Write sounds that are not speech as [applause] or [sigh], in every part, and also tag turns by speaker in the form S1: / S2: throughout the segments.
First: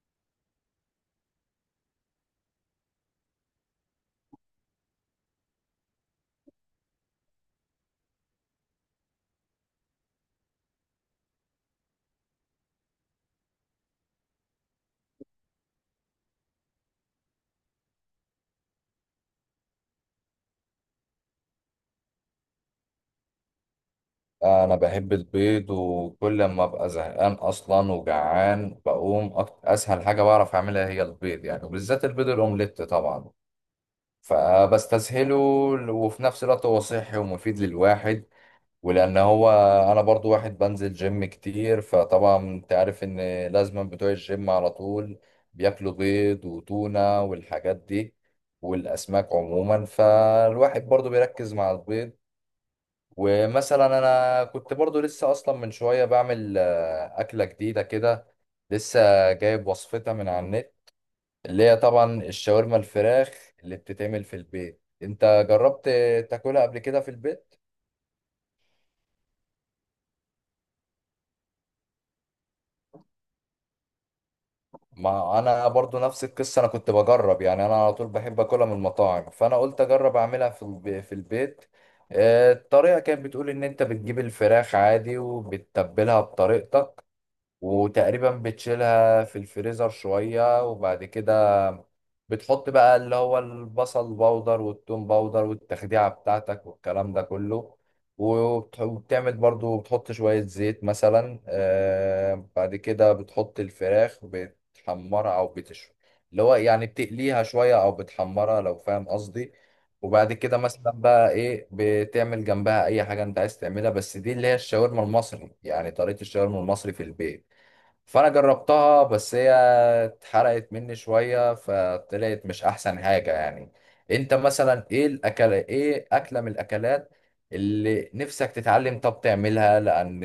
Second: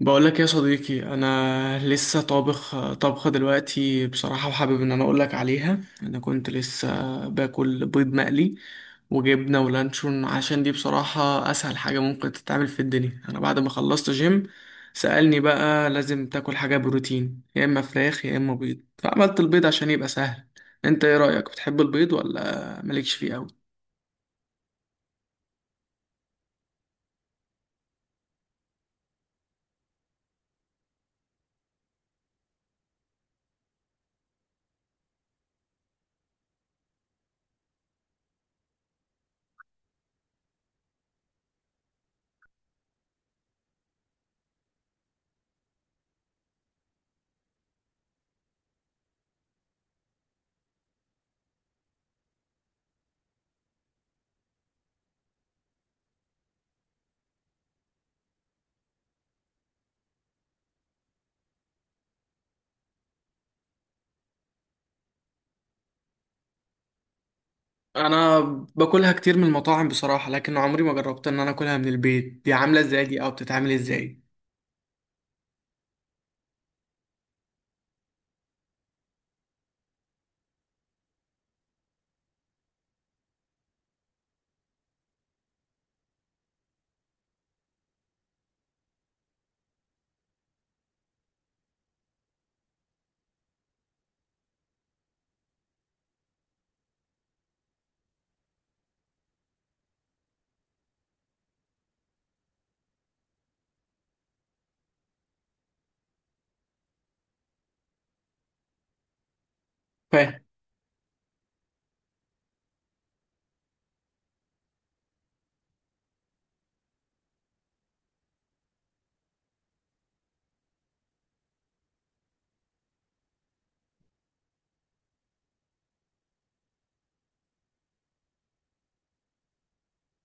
S1: بقول لك يا صديقي، انا لسه طابخ طبخه دلوقتي بصراحه، وحابب ان انا اقول لك عليها. انا كنت لسه باكل بيض مقلي وجبنه ولانشون، عشان دي بصراحه اسهل حاجه ممكن تتعمل في الدنيا. انا بعد ما خلصت جيم سألني بقى لازم تاكل حاجه بروتين، يا اما فراخ يا اما بيض، فعملت البيض عشان يبقى سهل. انت ايه رأيك، بتحب البيض ولا مالكش فيه قوي؟
S2: انا بحب البيض، وكل ما ابقى زهقان اصلا وجعان بقوم اسهل حاجه بعرف اعملها هي البيض، يعني وبالذات البيض الاومليت طبعا. فبستسهله، وفي نفس الوقت هو صحي ومفيد للواحد. ولان هو انا برضو واحد بنزل جيم كتير، فطبعا انت عارف ان لازم بتوع الجيم على طول بياكلوا بيض وتونه والحاجات دي والاسماك عموما، فالواحد برضو بيركز مع البيض. ومثلا انا كنت برضو لسه اصلا من شويه بعمل اكله جديده كده، لسه جايب وصفتها من على النت، اللي هي طبعا الشاورما الفراخ اللي بتتعمل في البيت. انت جربت تاكلها قبل كده في البيت؟
S1: انا باكلها كتير من المطاعم بصراحه، لكن عمري ما جربت ان انا اكلها من البيت. دي عامله ازاي؟ دي او بتتعمل ازاي؟
S2: ما انا برضو نفس القصه، انا كنت بجرب، يعني انا على طول بحب اكلها من المطاعم، فانا قلت اجرب اعملها في في البيت. الطريقه كانت بتقول ان انت بتجيب الفراخ عادي وبتتبلها بطريقتك، وتقريبا بتشيلها في الفريزر شوية، وبعد كده بتحط بقى اللي هو البصل باودر والثوم باودر والتخديعة بتاعتك والكلام ده كله، وبتعمل برضو بتحط شوية زيت مثلا، آه بعد كده بتحط الفراخ بتحمرها أو بتشوي، اللي هو يعني بتقليها شوية أو بتحمرها، لو فاهم قصدي. وبعد
S1: فاهم.
S2: كده مثلا بقى ايه بتعمل جنبها اي حاجة انت عايز تعملها، بس دي اللي هي الشاورما المصري، يعني طريقة الشاورما المصري في البيت. فانا جربتها، بس هي اتحرقت مني شويه، فطلعت مش احسن حاجه يعني. انت مثلا ايه الاكله، ايه اكله من الاكلات اللي نفسك تتعلم طب تعملها؟ لان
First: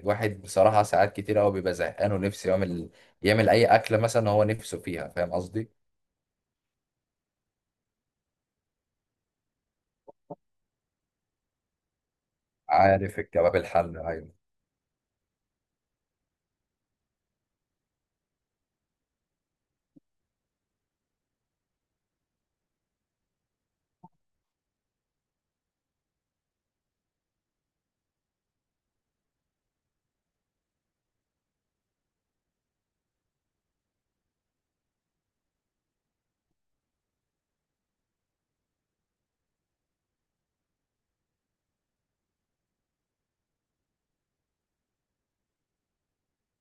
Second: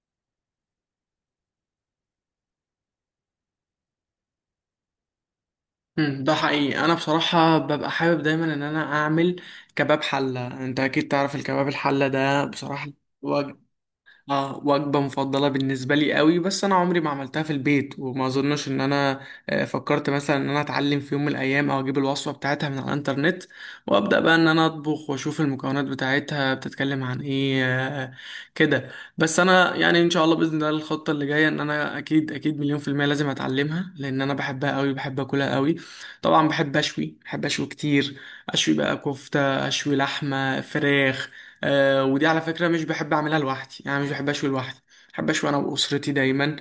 S2: الواحد بصراحه ساعات كتير قوي بيبقى زهقان، ونفسه يعمل، يعمل اي اكله مثلا هو نفسه فيها، فاهم قصدي؟
S1: ده حقيقي. انا بصراحه ببقى حابب دايما ان انا اعمل كباب حله. انت اكيد تعرف الكباب الحله ده، بصراحه
S2: عارف الكباب الحل، ايوه.
S1: اه وجبة مفضلة بالنسبة لي قوي. بس انا عمري ما عملتها في البيت وما اظنش ان انا فكرت مثلا ان انا اتعلم في يوم من الايام، او اجيب الوصفة بتاعتها من على الانترنت وابدا بقى ان انا اطبخ واشوف المكونات بتاعتها بتتكلم عن ايه كده. بس انا يعني ان شاء الله باذن الله الخطة اللي جاية ان انا اكيد اكيد مليون في المية لازم اتعلمها، لان انا بحبها قوي، بحب اكلها قوي. طبعا بحب اشوي، بحب اشوي كتير. اشوي بقى كفتة، اشوي لحمة فراخ. آه ودي على فكرة مش بحب أعملها لوحدي، يعني مش بحب أشوي لوحدي. بحب أشوي أنا وأسرتي دايما،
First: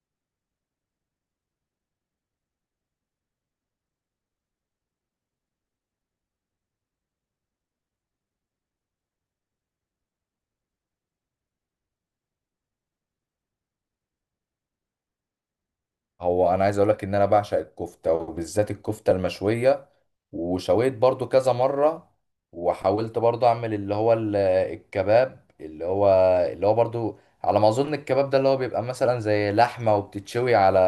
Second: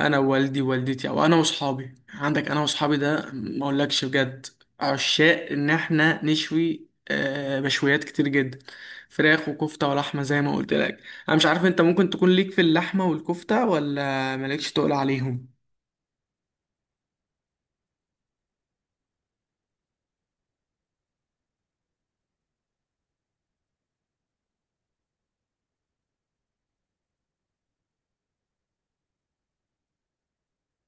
S1: أنا ووالدي ووالدتي، أو أنا وأصحابي. عندك أنا وأصحابي ده ما أقولكش، بجد عشاق إن إحنا نشوي مشويات كتير جدا، فراخ وكفتة ولحمة زي ما قلت لك. أنا مش عارف أنت ممكن تكون ليك في اللحمة والكفتة ولا مالكش، تقول عليهم؟
S2: هو انا عايز اقول لك ان انا بعشق الكفته، وبالذات الكفته المشويه، وشويت برضو كذا مرة. وحاولت برضو اعمل اللي هو الكباب، اللي هو، اللي هو برضو، على ما اظن الكباب ده اللي هو بيبقى مثلا زي لحمة وبتتشوي على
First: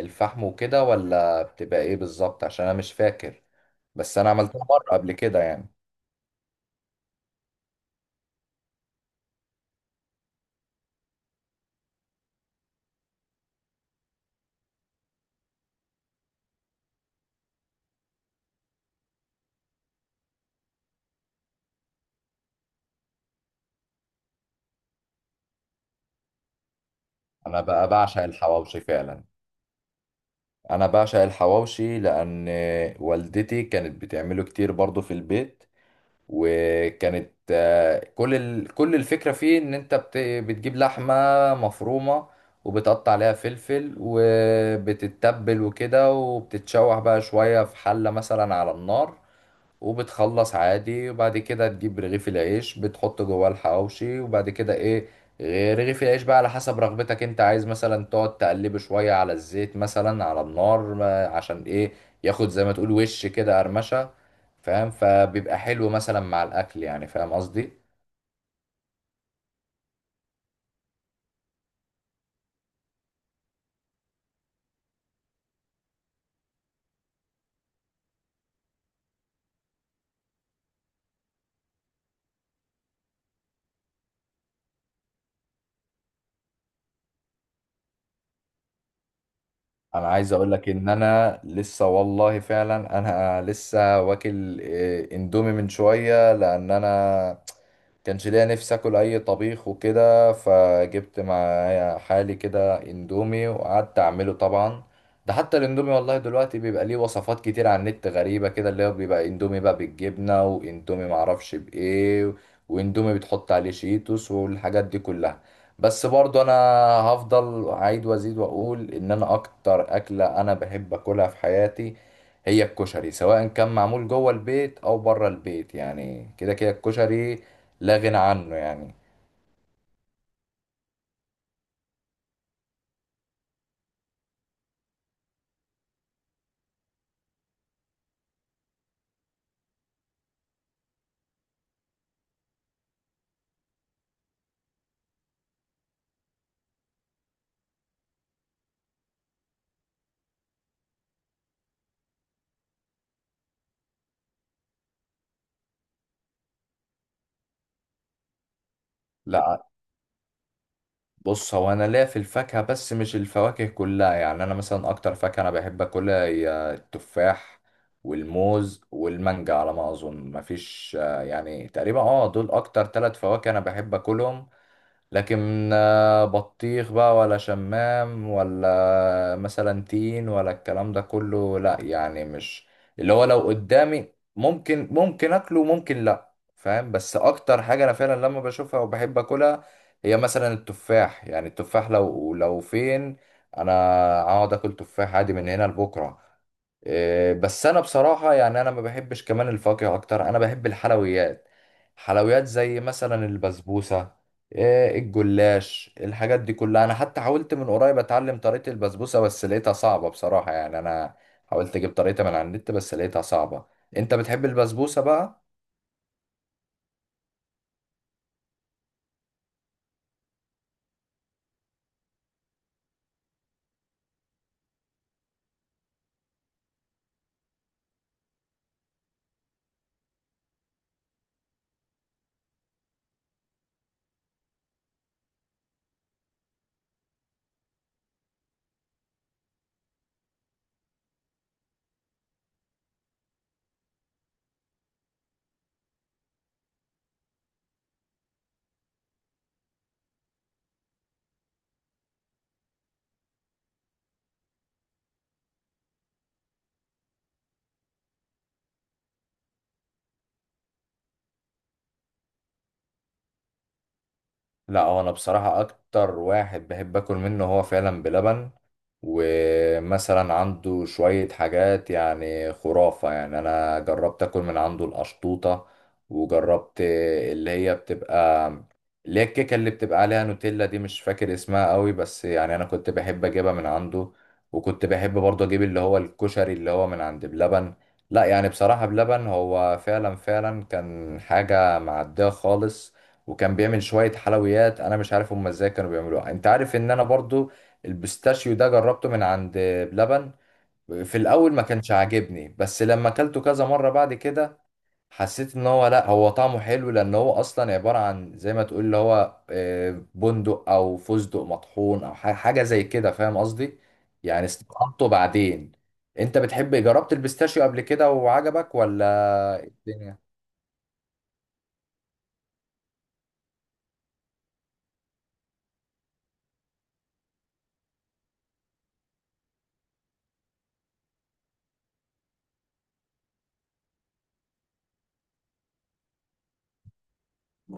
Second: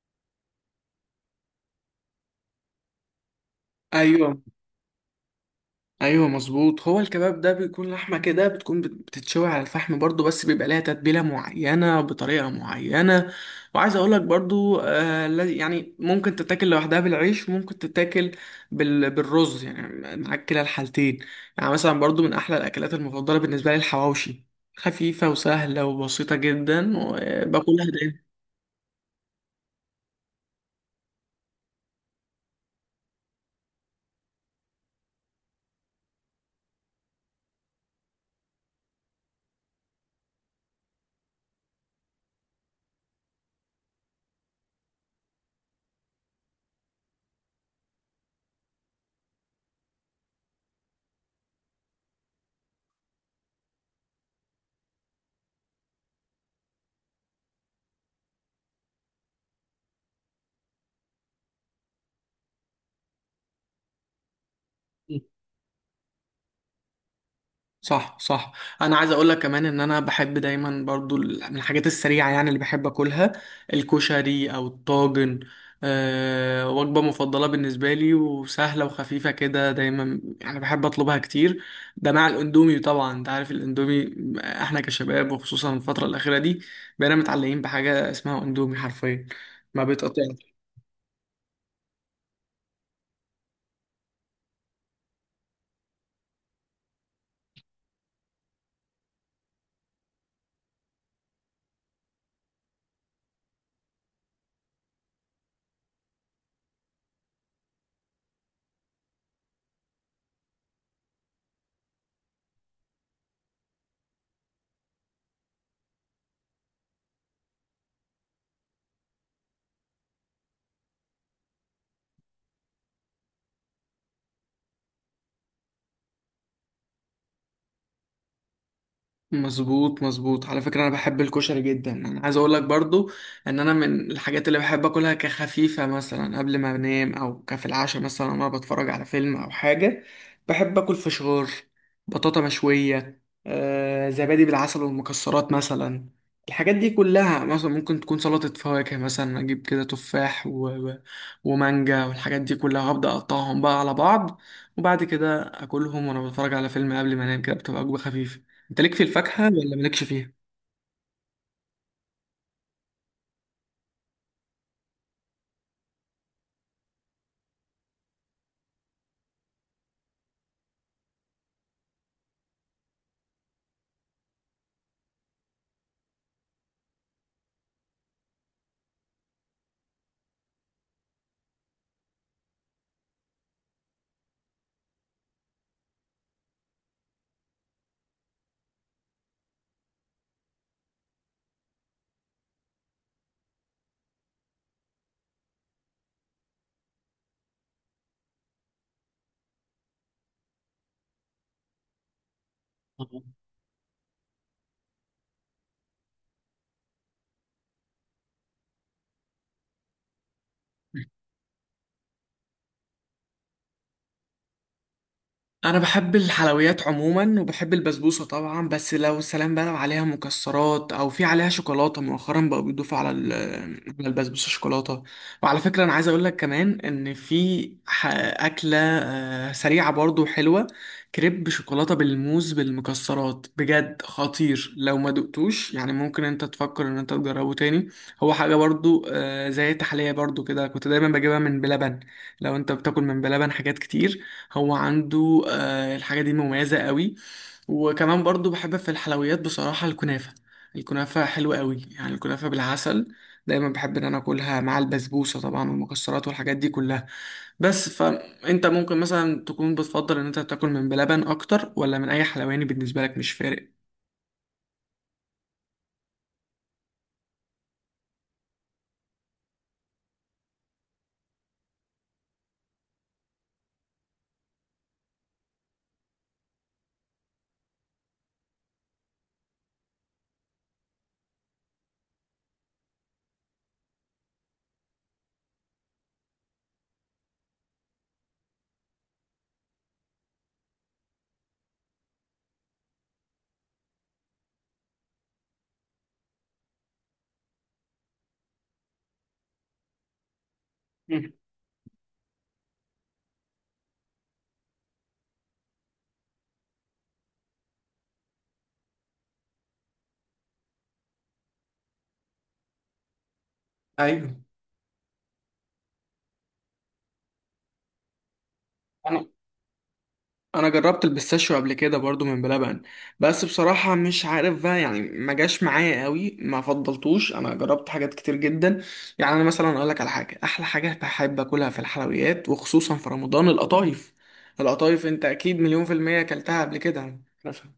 S2: الفحم وكده، ولا بتبقى ايه بالظبط؟ عشان انا مش فاكر. بس انا
S1: أيوة.
S2: عملتها مرة قبل كده يعني.
S1: ايوه مظبوط، هو الكباب ده بيكون لحمه كده، بتكون بتتشوي على الفحم برضو، بس بيبقى لها تتبيله معينه بطريقه معينه. وعايز اقول لك برضو، يعني ممكن تتاكل لوحدها بالعيش، ممكن تتاكل بالرز يعني، معاك كلا الحالتين. يعني مثلا برضو من احلى الاكلات المفضله بالنسبه لي الحواوشي، خفيفه وسهله وبسيطه جدا
S2: انا
S1: وباكلها
S2: بقى
S1: دايما.
S2: بعشق الحواوشي فعلا. انا بعشق الحواوشي لان والدتي كانت بتعمله كتير برضو في البيت. وكانت كل كل الفكرة فيه ان انت بتجيب لحمة مفرومة، وبتقطع عليها فلفل وبتتبل وكده، وبتتشوح بقى شوية في حلة مثلا على النار، وبتخلص عادي. وبعد كده تجيب رغيف العيش بتحط جواه الحواوشي، وبعد كده ايه، رغيف العيش بقى على حسب رغبتك، انت عايز مثلا تقعد تقلبه شوية على الزيت مثلا على النار، عشان ايه، ياخد زي ما تقول وش كده قرمشة، فاهم؟ فبيبقى حلو مثلا مع الاكل، يعني فاهم قصدي.
S1: صح، صح. انا عايز اقول لك كمان ان انا بحب دايما برضو، من الحاجات السريعه يعني اللي بحب اكلها، الكشري او الطاجن. أه وجبه مفضله بالنسبه لي وسهله وخفيفه كده، دايما يعني بحب اطلبها كتير. ده مع الاندومي طبعا. انت عارف الاندومي، احنا كشباب وخصوصا الفتره الاخيره دي بقينا متعلقين بحاجه اسمها اندومي، حرفيا ما
S2: انا عايز اقول
S1: بيتقطعش.
S2: لك ان انا لسه والله فعلا، انا لسه واكل اندومي من شويه، لان انا كانش ليا نفسي اكل اي طبيخ وكده، فجبت معايا حالي كده اندومي وقعدت اعمله طبعا. ده حتى الاندومي والله دلوقتي بيبقى ليه وصفات كتير على النت غريبه كده، اللي هو بيبقى اندومي بقى بالجبنه، واندومي معرفش بايه، واندومي بتحط عليه شيتوس والحاجات دي كلها. بس برضو انا هفضل اعيد وازيد واقول ان انا اكتر اكلة انا بحب اكلها في حياتي هي الكشري، سواء كان معمول جوه البيت او بره البيت، يعني كده كده الكشري لا غنى عنه يعني.
S1: مظبوط، مظبوط. على فكرة انا بحب الكشري جدا. انا عايز اقول لك برضو ان انا من الحاجات اللي بحب اكلها كخفيفة مثلا قبل ما انام، او كفي العشاء مثلا وانا بتفرج على فيلم او حاجة: بحب اكل فشار، بطاطا مشوية، زبادي بالعسل والمكسرات مثلا. الحاجات دي كلها، مثلا ممكن تكون سلطة فواكه، مثلا اجيب كده تفاح ومانجا والحاجات دي كلها، هبدأ اقطعهم بقى على بعض، وبعد كده اكلهم وانا بتفرج على فيلم قبل ما انام. كده بتبقى وجبة خفيفة. انت ليك في الفاكهة
S2: لا،
S1: ولا مالكش فيها؟
S2: بص، هو انا ليا في الفاكهة، بس مش الفواكه كلها، يعني انا مثلا اكتر فاكهة انا بحب اكلها هي التفاح والموز والمانجا، على ما اظن مفيش، يعني تقريبا اه دول اكتر ثلاث فواكه انا بحب اكلهم. لكن، بطيخ بقى ولا شمام ولا مثلا تين ولا الكلام ده كله لا، يعني مش اللي هو، لو قدامي ممكن ممكن اكله وممكن لا، فاهم؟ بس اكتر حاجة انا فعلا لما بشوفها وبحب اكلها هي مثلا التفاح. يعني التفاح لو فين انا، اقعد اكل تفاح عادي من هنا لبكرة. بس انا بصراحة يعني انا ما بحبش كمان الفاكهة اكتر، انا بحب الحلويات، حلويات زي
S1: آه.
S2: مثلا البسبوسة، الجلاش، الحاجات دي كلها. انا حتى حاولت من قريب اتعلم طريقة البسبوسة، بس لقيتها صعبة بصراحة، يعني انا حاولت اجيب طريقة من على النت بس لقيتها صعبة. انت بتحب البسبوسة بقى؟
S1: انا بحب الحلويات عموما، وبحب البسبوسه طبعا. بس لو سلام بقى لو عليها مكسرات او في عليها شوكولاته. مؤخرا بقوا بيضيفوا على [hesitation] على البسبوسه شوكولاته. وعلى فكره انا عايز اقول لك كمان ان في [hesitation] اكله سريعه برضو حلوه: كريب شوكولاته بالموز بالمكسرات، بجد خطير. لو ما دقتوش يعني ممكن انت تفكر ان انت تجربه تاني. هو حاجه برضو، زي التحليه برضو كده، كنت دايما بجيبها من بلبن. لو انت بتاكل من بلبن حاجات كتير، هو عنده الحاجة دي مميزة قوي. وكمان برضو بحب في الحلويات بصراحة الكنافة. الكنافة حلوة قوي يعني، الكنافة بالعسل دايما بحب ان انا اكلها مع البسبوسة طبعا والمكسرات والحاجات دي كلها. بس فانت ممكن مثلا تكون بتفضل ان انت تاكل من بلبن اكتر، ولا من اي حلواني بالنسبة لك مش فارق؟
S2: لا، هو انا بصراحة اكتر واحد بحب اكل منه هو فعلا بلبن. ومثلا عنده شوية حاجات يعني خرافة، يعني أنا جربت أكل من عنده القشطوطة، وجربت اللي هي بتبقى اللي هي الكيكة اللي بتبقى عليها نوتيلا دي، مش فاكر اسمها قوي، بس يعني أنا كنت بحب أجيبها من عنده. وكنت بحب برضه أجيب اللي هو الكشري اللي هو من عند بلبن. لا يعني بصراحة بلبن هو فعلا فعلا كان حاجة معدية خالص، وكان بيعمل شوية حلويات أنا مش عارف هما ازاي كانوا بيعملوها. أنت عارف إن أنا برضو البيستاشيو ده جربته من عند بلبن، في
S1: مم.
S2: الاول ما كانش عاجبني، بس لما اكلته كذا مره بعد كده حسيت ان هو لا، هو طعمه حلو، لان هو اصلا عباره عن زي ما تقول اللي هو، بندق او فستق مطحون او حاجه زي كده، فاهم قصدي؟
S1: ايوه.
S2: يعني استطعمته بعدين. انت بتحب، جربت البيستاشيو قبل كده وعجبك ولا
S1: انا
S2: إيه الدنيا؟
S1: انا جربت البيستاشيو قبل كده برضو من بلبن، بس بصراحة مش عارف بقى يعني، ما جاش معايا قوي، ما فضلتوش. انا جربت حاجات كتير جدا. يعني انا مثلا اقول لك على حاجة، احلى حاجة بحب اكلها في الحلويات وخصوصا في رمضان: القطايف. القطايف انت اكيد مليون في المية اكلتها قبل كده مثلا.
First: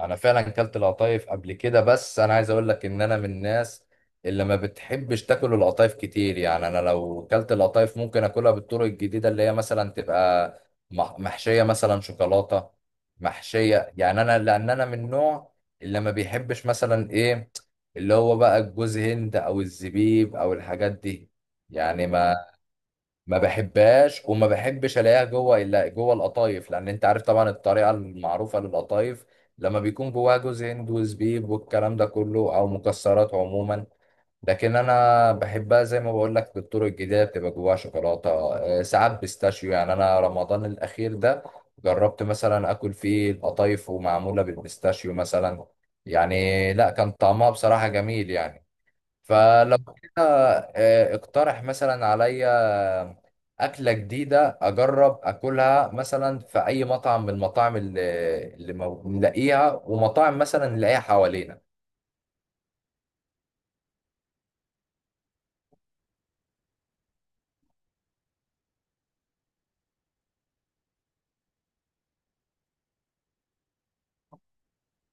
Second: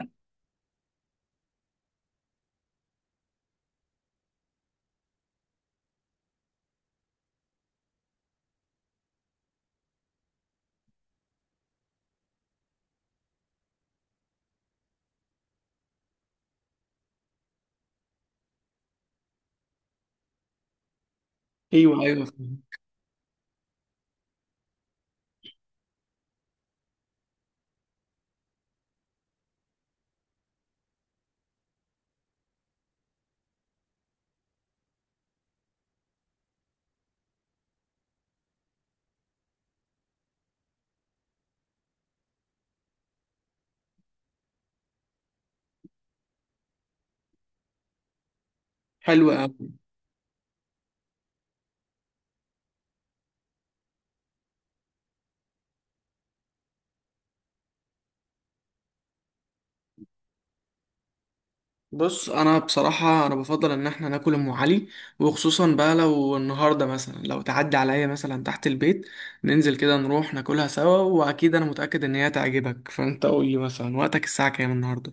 S2: انا فعلا كلت القطايف قبل كده، بس انا عايز اقول لك ان انا من الناس اللي ما بتحبش تاكل القطايف كتير. يعني انا لو كلت القطايف ممكن اكلها بالطرق الجديده، اللي هي مثلا تبقى محشيه مثلا شوكولاته، محشيه، يعني انا لان انا من النوع اللي ما بيحبش مثلا ايه، اللي هو بقى الجوز هند او الزبيب او الحاجات دي.
S1: ايوه،
S2: يعني
S1: ايوه.
S2: ما بحبهاش، وما بحبش الاقيها جوه الا جوه القطايف، لان انت عارف طبعا الطريقه المعروفه للقطايف لما بيكون جواها جوز هند وزبيب والكلام ده كله، او مكسرات عموما. لكن انا بحبها زي ما بقول لك بالطرق الجديده، بتبقى جواها شوكولاته، ساعات بيستاشيو. يعني انا رمضان الاخير ده جربت مثلا اكل فيه القطايف ومعموله بالبيستاشيو مثلا، يعني لا كان طعمها بصراحه جميل يعني.
S1: حلوة.
S2: فلو كده اقترح مثلا عليا أكلة جديدة أجرب أكلها مثلا في أي مطعم من المطاعم اللي نلاقيها، ومطاعم مثلا نلاقيها حوالينا.
S1: بص انا بصراحه، انا بفضل ان احنا ناكل ام علي، وخصوصا بقى لو النهارده مثلا لو تعدي عليا مثلا تحت البيت، ننزل كده نروح ناكلها سوا. واكيد انا متاكد ان هي تعجبك. فانت قول لي مثلا وقتك الساعه كام النهارده؟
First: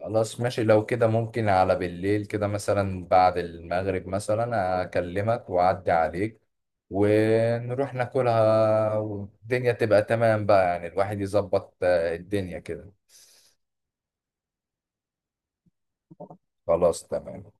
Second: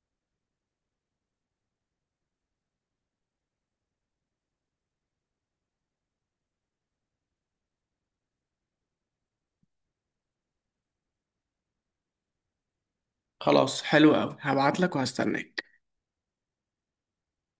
S2: خلاص ماشي، لو كده ممكن على بالليل كده مثلا بعد المغرب مثلا أكلمك وأعدي عليك، ونروح ناكلها، والدنيا تبقى تمام بقى. يعني الواحد يظبط الدنيا كده.
S1: خلاص حلو قوي، هبعت لك وهستناك.
S2: خلاص تمام.